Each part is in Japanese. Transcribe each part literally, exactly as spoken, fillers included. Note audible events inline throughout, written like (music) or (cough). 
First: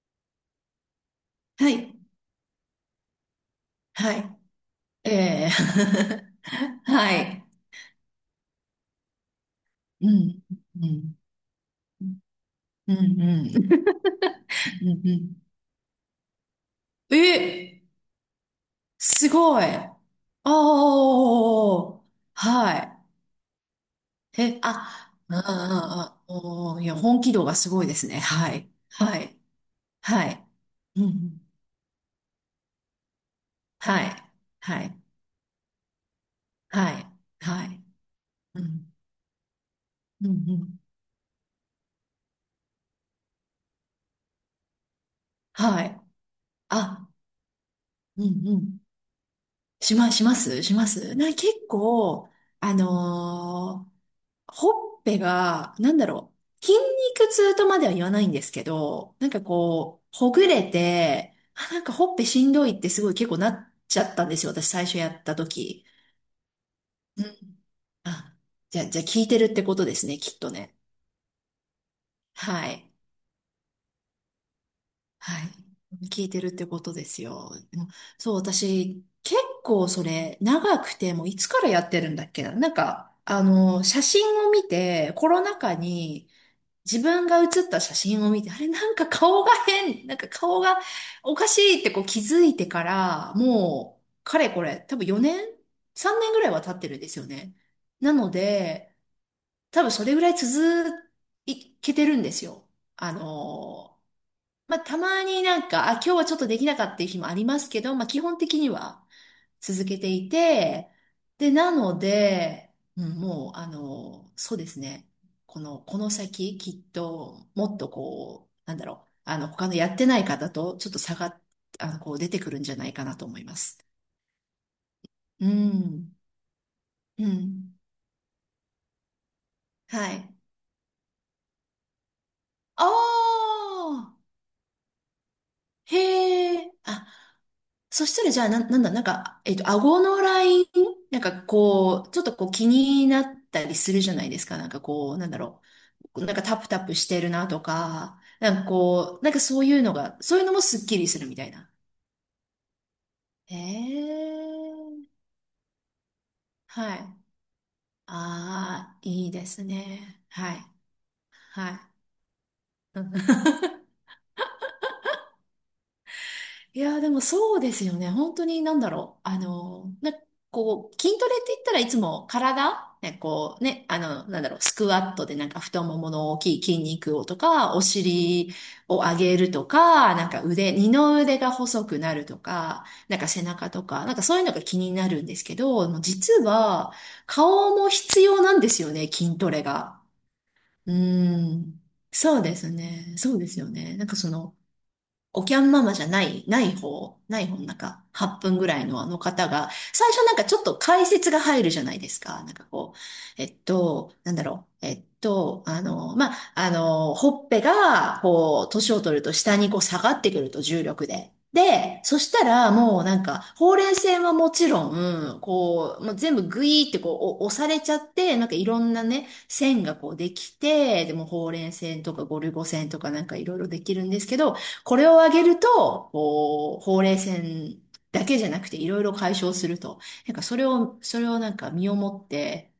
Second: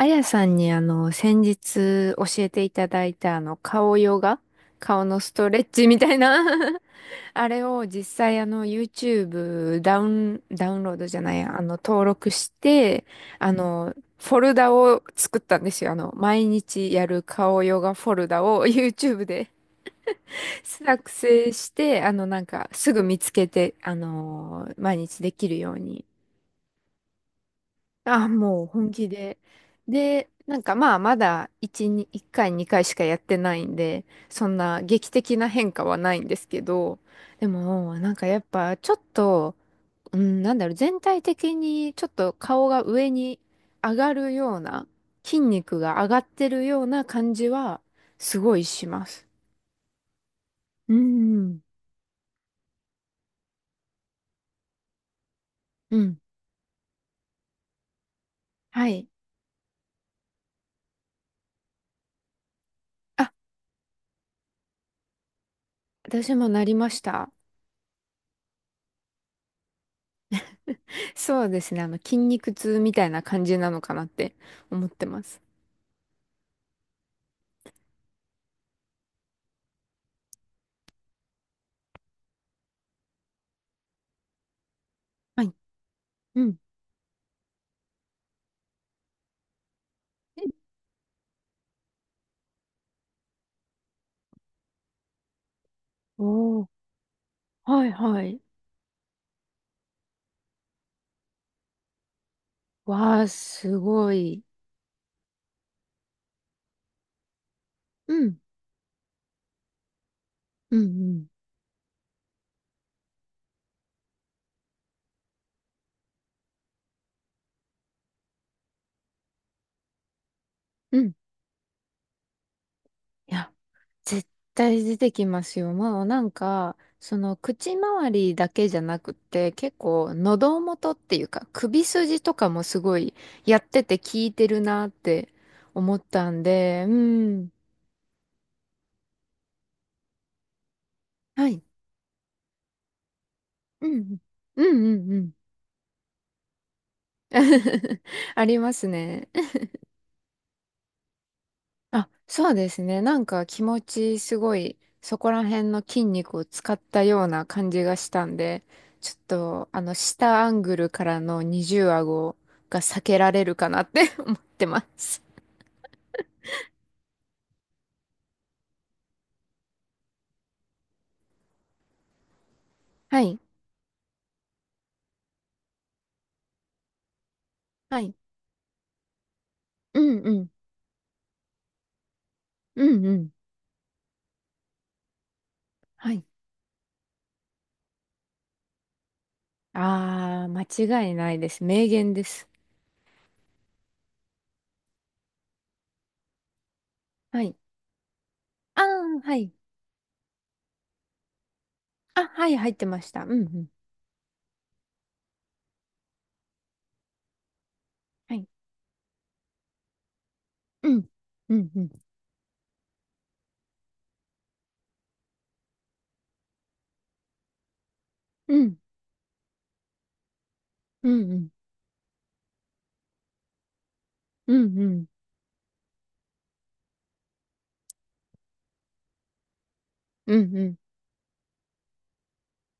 あやさんにあの、先はい。日教えていただいたあの、顔はヨい。ガ、顔えのストえ レッチみたいな (laughs) は (laughs) い。あれを実際あの、YouTube ダうウン、ん。ダウンうロードじん。ゃないや、あの、登録しうん。うて、ん。あの、フォルダうんをう作っん、たんですよ。あの、毎日やる顔ヨえ、ガフォルダを YouTube すで ごい。(laughs) 作成しおて、ー。あの、なんか、すはぐ見つけて、あい。え、の、毎あ、日であきるように。あ、あ、おー、いや、本気度がすごいですね。あ、はもうい。本気はで。い。はで、い。なんかまあうまん。だいち、にいっかいにかいしかやってないんはで、い。そんなはい。劇的な変化はないんですけど、はい。ではい。もなんかやっうぱちん。ょっと、ううん。ん、なうんだろう、ん。全体的にちょっと顔が上に上がるような、筋肉はい。が上がってるようなあ、感じはうん。すうごいん。します。しま、しますしまうす、な、結ん、構、あのーほっぺが、なうんだん、ろう、筋肉痛とまでは言わないんですけはい。ど、なんかこう、ほぐれて、あ、なんかほっぺしんどいってすごい結あ、構なっちゃったんですよ、私最初やった時。私もなりましうた。ん。あ、じゃあ、じゃあ聞いてるってことですね、きっとね。そうですね、あの筋肉は痛い。みたいな感じなのかなって思ってます。はい。聞いてるってことですよ。でもそう、私、結構それ、長くて、もういつからやってるんだっけな。なんか、あの、写真を見て、コロはい。ナ禍に、うん。自分が写った写真を見て、あれなんか顔が変、なんか顔がおかしいってこう気づいてから、もう、かれこれ、多分よねん ?さんねん 年ぐらいおはお、経ってるんですよね。はいなはのい。で、多分それぐらい続いけてるんですよ。あわのあ、すーごい。まあ、たまになんか、あ、今日はちょっとできなかったっていう日もありますけど、まあ、う基本ん、的には。続けていうん、うて、ん、で、なので、うん、もう、あの、そうですね。この、この先、きっと、もっとこう、なんだろう、あの、他のやってない方と、ちょっうとん。差が、あの、こう、出てくるんじゃないかなとい思いや、ます。絶対出てきまうすよ。もうん。なんか、そうの、ん。口周りだけじゃなくて、結は構、い。喉元っていうか、首筋とかもすあごい、やってて効あ、いてるなって思ったんへえ。で、うあ、ん。そしたら、じゃあ、な、なんだ、なんか、えっと、顎のラインなんかはい。こう、ちょっとこう気になったりうするじゃん、ないですか。うなんかん、うん、うん。こうう、なんん だろう。なんかタプタプしてるなと (laughs) か、あなんりかますこう、ね。なんかそういうのが、そういうのもスッキリするみたいな。あ、そうですね。なんかえ気持ちすごい、そえ。こら辺の筋肉を使っはたい。ような感じがしたんで、ああ、ちょっいいですと、あの、ね。下アはンい。グルからの二はい。重顎が避うん けられるかな (laughs) って (laughs) 思ってます。いやー、でもそうですよね。本当になんだろう。あのー、な、こう、筋トレって言ったらいつも体、ね、はい。こうね、あの、なんだろう、スクワットでなんか太ももの大きい筋肉をとか、おはい。尻を上げるとうか、んなんうかん。腕、二の腕が細くなるとうか、んうなんかん。背中とか、なんかそういうのが気になるんですけど、もうはい。実は顔も必要なんですよね、筋トレが。あー、う間違いないでーす。ん。名言でそうす。ですね。そうですよね。なんかその、おきゃんママじゃない、ない方、なはいい。方の中、はっぷんぐらあいのあのー、は方い。が、最初なんかちょっと解説が入るじゃないですあ、か。はなんい、か入ってこました。うんうう、えっん。と、なんだろう。えっと、あの、まあ、あの、ほっぺが、はい。こう、年を取ると下にこう下がってくると重うん。力で。うんうで、ん。そしたらもうなんか、ほうれい線はもちろん、こう、もう全部グイーってこうお押されちゃって、なんかういん。ろんなね、線がこうできて、うでもんうん。ほうれい線とかゴルゴ線とかなんかいろいろできるんですけうど、んうこん。れをあげると、こう、ほうれい線だけじゃなくていろいろ解消すると。なうんかんそうれん。を、それをなんか身をもって、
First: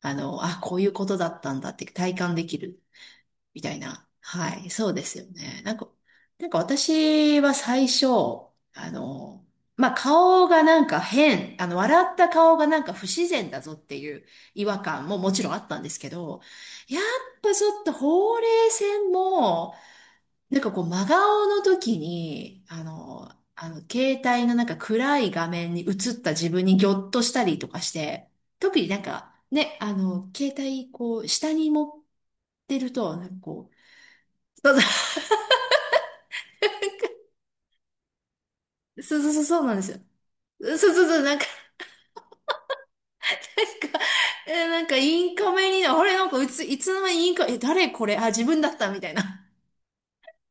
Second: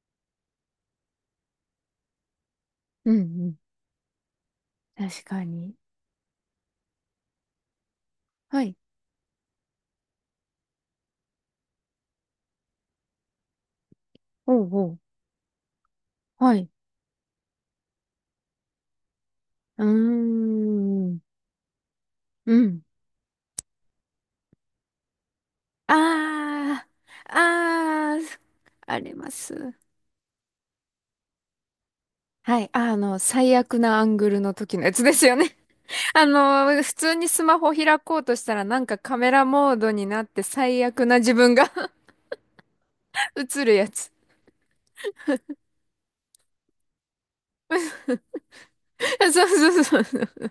あの、あ、こういうことだったんだって体感できるうんうん。みたいな。はい、そうです確よかね。なに。んか、なんか私は最初、はい、あの、まあ、顔がなんか変、あの、笑った顔がなんか不自然だぞっていうお違う和おう。感ももちろんあったんですけど、はい。やっぱちょっとほうれい線も、うーなんかこう、真ん。顔の時うに、ん。あの、あの、携帯のなんか暗い画面に映った自分にあギョッとあ、したりとかしあて、特にあ、あなんりまか、ね、す。あの、携帯、こう、下に持っはい。てるあと、の、なんか最こ悪う、なアングルのそう時のやつですよね。(laughs) あの、普通にスマホ開こうとしたらなんかカそうメそうそラうそうモなーんでドすよ。になってそう最そ悪うなそう、自なんか、分が なん (laughs) 映るやか、つ。え、なんかインカメにな、あれ、なんかいつ、いつの間にインカメ、え、誰これ、あ、自分だったみたい (laughs) な。そうそうそうそう。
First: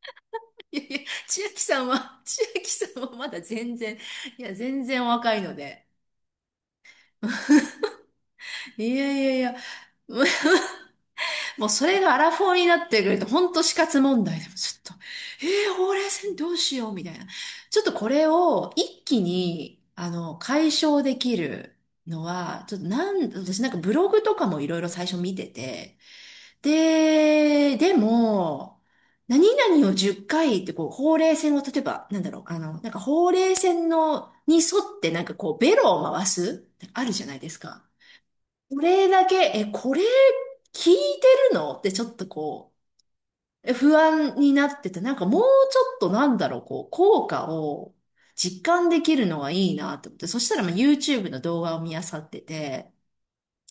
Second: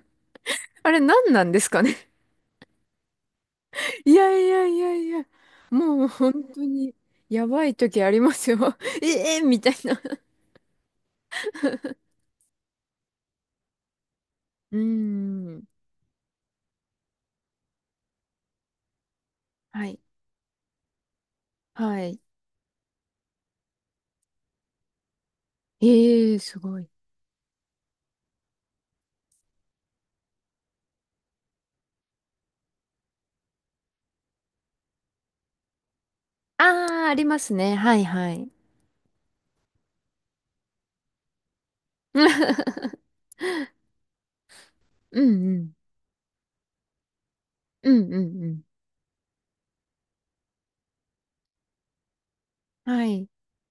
いやあいれや、何な千んで秋すかさんね。は、千秋さんはまだ全然、いやいいや、やい全や然いおや。若いので。もう本当にやばい時ありますよ。(laughs) い (laughs) やいやえいえや、みたいな。(laughs) (laughs) もうそれがアラフォーになってくると、ほんと死活問題でもうちょーっと、えん。ー、ほうれい線どうしようみたいな。ちょっとこれを一気に、はい。あの、解消できるはい。のは、ちょっとなん、私なんかブログとかもいろいろ最初見てて、ええすごい。で、でも、何々をじゅっかいっかいってこう、ほうれい線を例えば、なんだろう、あの、なんかほうれい線の、に沿ってなんかこう、ベロを回す、あああ、るあじりゃなまいですすね。か。はいはい。これだけ、え、これ聞いてるのってちょっとこ (laughs) う、え不安になってて、なんうかもうちんうん。ょっとなんだろう、こう、効果うをんうんうん。実感できるのがいいなと思って、そしたらまあ YouTube の動画を見漁ってて、はい。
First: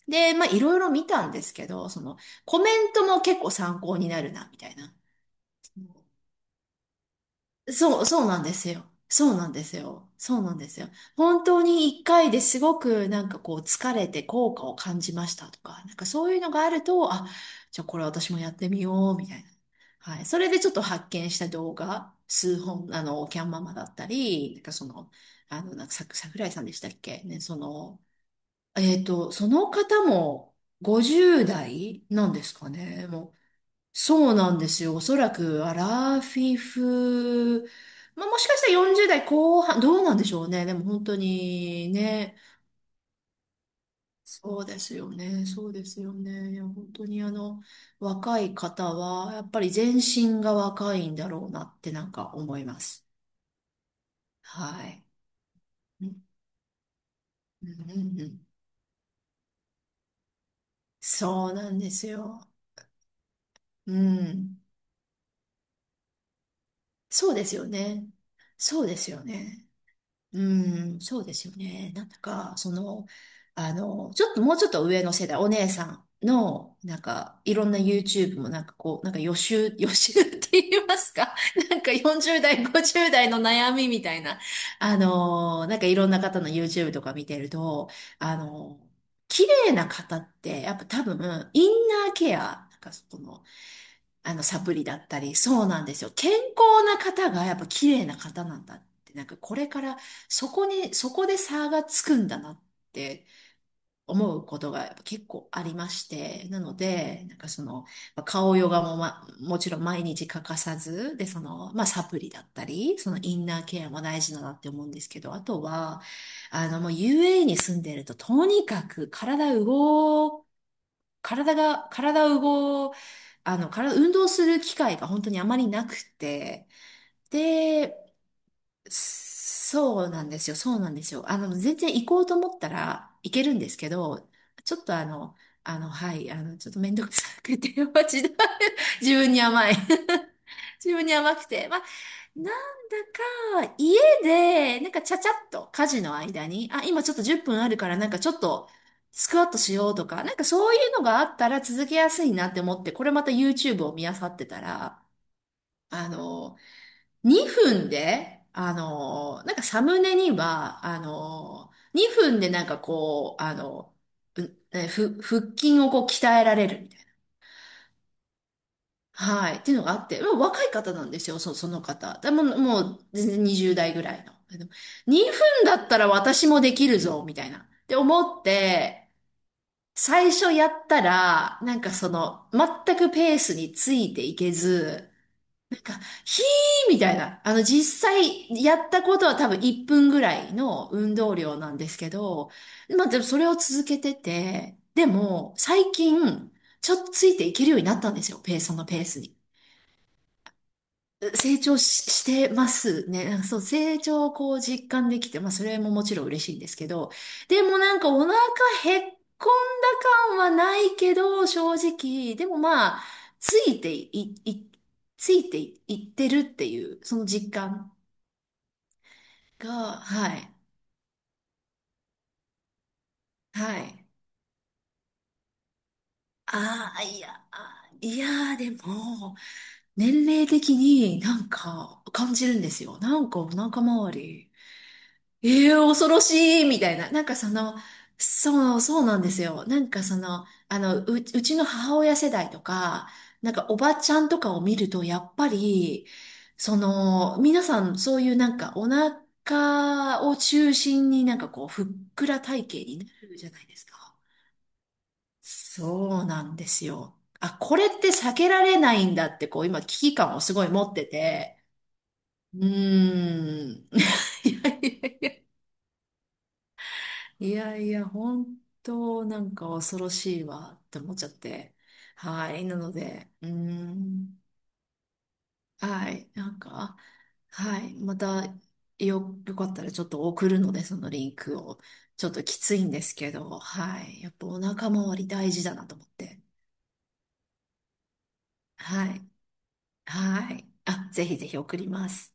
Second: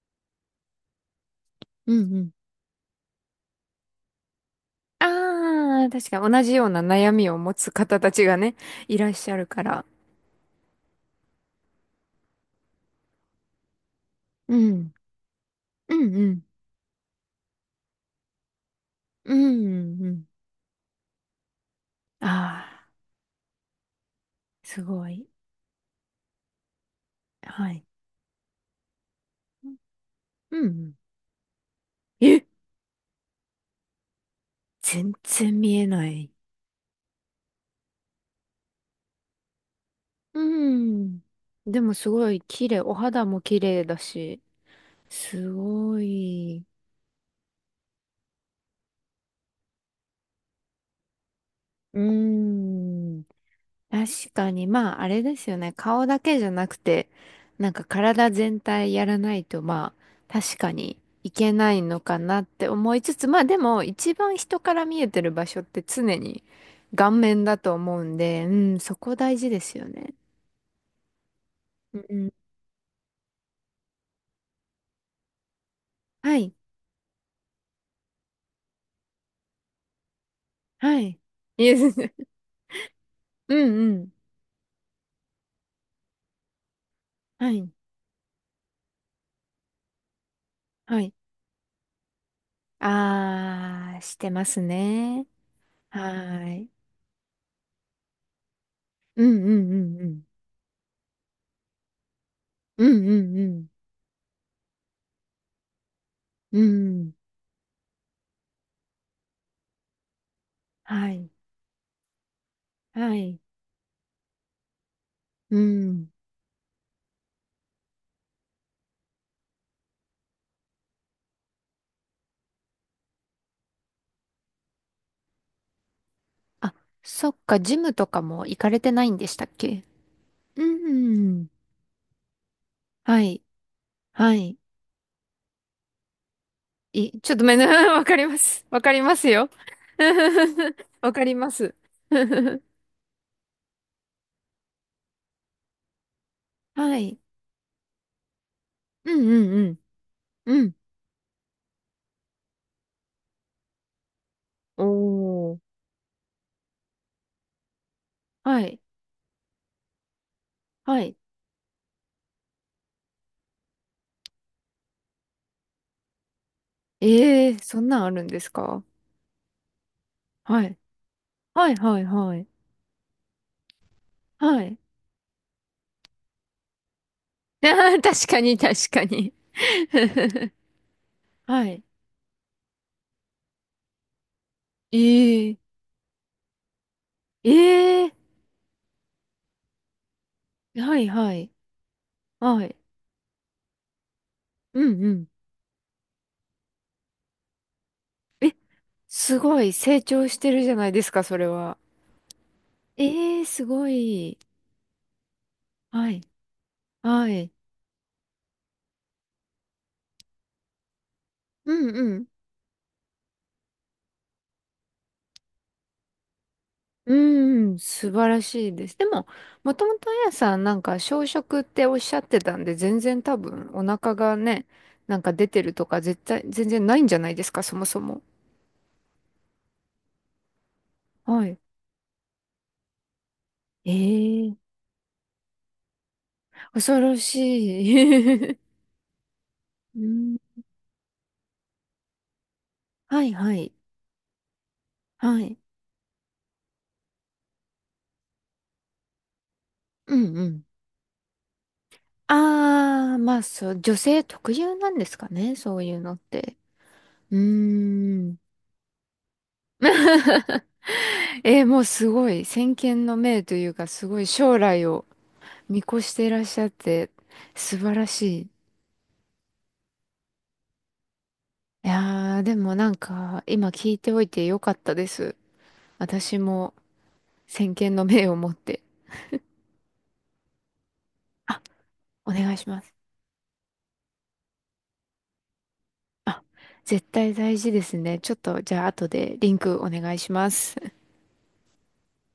で、まあいろいろ見たんですけど、うんそうのん。コメントも結構参考になるな、みたいな。ああ、確か同じような悩みを持つ方そう、たそちうがなんでね、すよ。いらっしそゃうるなんかですら。よ。そうなんですよ。本当に一回ですごくなんかこう疲れて効う果をん。感じましたとか、なうんかんうそういうん。のがあると、あ、じゃあこれ私もやってみようみうたんいうな。んうはい。ん。それでちょっと発見した動画、あ数あ、本、あの、キャンママだったり、なんかすそごの、い。あの、なんかさ、桜井さんでしたっけね、そはい。の、えっと、その方もうんうん。ごじゅう代なんでえ、すかね。もうそうなんですよ。お全そら然く、ア見えなラい。フィフ、まあ、もしかしたらよんじゅう代後半、どうなんでしうょうね。でも本当ん。でにもすごね、い綺麗。お肌も綺麗だし。そうですよね。すそうですごよね。いや、い。本当にあの、若い方は、やっぱり全身が若いんだろうなってうなんか思います。ん。確かに、はまあ、い。あれですよね。う顔だんけじゃなくて、うんなんかうんう体ん、全体やらないと、まあ、確かにいそけうななんいでのすかなっよ。て思いつつ、まあでも、う一番人ん。から見えてる場所って常に顔そう面ですだよと思うね。んで、うん、そうそですこよ大事でね。すよね。うん、そうですよね。うなんんだうん。か、その、あの、ちょっともうちょっと上の世代、お姉さんはい、の、なんか、いろんな YouTube もなんかこう、なんか予習、(laughs) 予習って言いまはすい。か い (laughs) え なんか (laughs)、よんじゅう代、ごじゅう代のう悩みんうみん。たいな、あの、なんかいろんな方の YouTube とか見てるはい、と、あの、綺麗な方って、やっぱは多い。分、インナーケア、なんかその、あー、してあの、まサすプリだったね。り、そうなんではすよ。健ーい。康な方がやっぱ綺麗な方なんだって、うなんかんうこれんうからんうん。そこに、そこで差がつくんだなっうんうてんう思うことがやっぱ結構ありまして、ん。なうのん。で、なんかその、まあ顔ヨガも、ま、もちろん毎日欠かさはず、で、い。その、まあ、サプリだったり、そはのイい。ンナーケアも大事だなって思うんですけど、あうとは、ん。あの、もう ユーエーイー に住んでると、とにかく体動、体が、体動、あの、体、運動する機会が本当にあまりなくて、あ、そっか、ジムとで、かも行かれてないんでしたっけ？そうなんですよ、うそうなんですよ。あん。の、全然行こうと思ったらは行い。けるんですけど、はい。ちょっとあの、あの、はい、あの、ちょっとめんどくい、さちょっとめくんて、(laughs) な、(laughs) わか私、ります。わかり自ます分によ。甘い。(laughs) (laughs) 自分わにかり甘くまて。す。まあ、(laughs) なんだか、家で、なんかちゃちゃっと家事の間に、あ、は今ちょい。っとじゅっぷんあるから、なんかちょっと、うんスクワットうしんようとか、なんかうん。うそうん。いうのがあったら続けやすいなって思って、これまた YouTube を見漁ってたら、おー。あの、にふんで、はあい。のー、なんかサムネには、はあい。のー、にふんでなんかこう、あの、うえふ、腹筋をこう鍛えられるみたいな。ええー、そんなんあるんですか？はい。っていうのがあって、もうは若いい。方なんですよ、そ、そはいのはい方。ではも、い。もう全然にじゅう代ぐらいの。はでもい。にふんだったら私もできるぞ、みたいな。(laughs) っあてー、確思かっに確かて、に。最初やった (laughs) ら、はなんい。かその、全くペースについていけえず、えー。なんか、ひーみたいな。あえの、実え際やったことは多分いっぷんぐらいー。のはい運は動い。量なんですけど、はい。まあでもそれを続けてうて、んでうん、も最近、ちょっとついていけるようになったんですよ、ペース、そのペースに。すごい成長してるじゃないですか、それ成は。長し、してますね。なええんかー、そう、すご成長をい。こう実感できて、まあそれももはちい。ろん嬉しいんですけど、はい。でもなんかお腹へっこんだ感はないけど、う正んうん。直、でもまあ、ついてい、い、ついてい、いってるっていう、うその実んうん、感素晴らしいです。でも、もとが、もとあはやい、さんなんか小食っておっしゃってたんで、全然多分はおい。腹がね、なんか出てるとか絶対、全然あないあ、んじゃいないでや、すか、そもあそーいも。やー、でも、年齢的になはんい。か感じるんですよ。なんかお腹え周えり。ー、ええ恐ろしいみた恐いな。ろなんかその、しい。そう、そうなんですよ。なん (laughs) かそうの、ん、あの、う、うちの母親世代とか、はいなはんかい。おばちゃんとかを見ると、やっはぱい。り、その、皆さんそういうなんかおう腹をんうん。中心になんかこう、ふっくら体型になああ、まるあじゃないそでう、す女か。性特有なんですかね、そういうのっそうなんて。ですよ。うーあ、これって避ん。けられないんだって、こう、今危機感をすごい持ってて。えー、もうすごい、う先見の明というーか、ん。すごい将来を (laughs) 見越していらっしゃって、いや素い晴や、らしい。本当なんか恐ろしいわって思っちゃって。いやー、はでい。もななのんで、か、うー今聞いておいん。てよかったです。はい。私なんもか、先はい。見のま明をた、持って。よ、よかったらちょっと送るので、そのリンクあ、を。ちょおっと願きいしつまいんす。ですけど、はい。やっぱお腹周り大事だなと思って。あ、絶対大事ですね。ちょっと、じゃあ後はい。でリンクお願いしまはい。す。あ、ぜひぜひ送ります。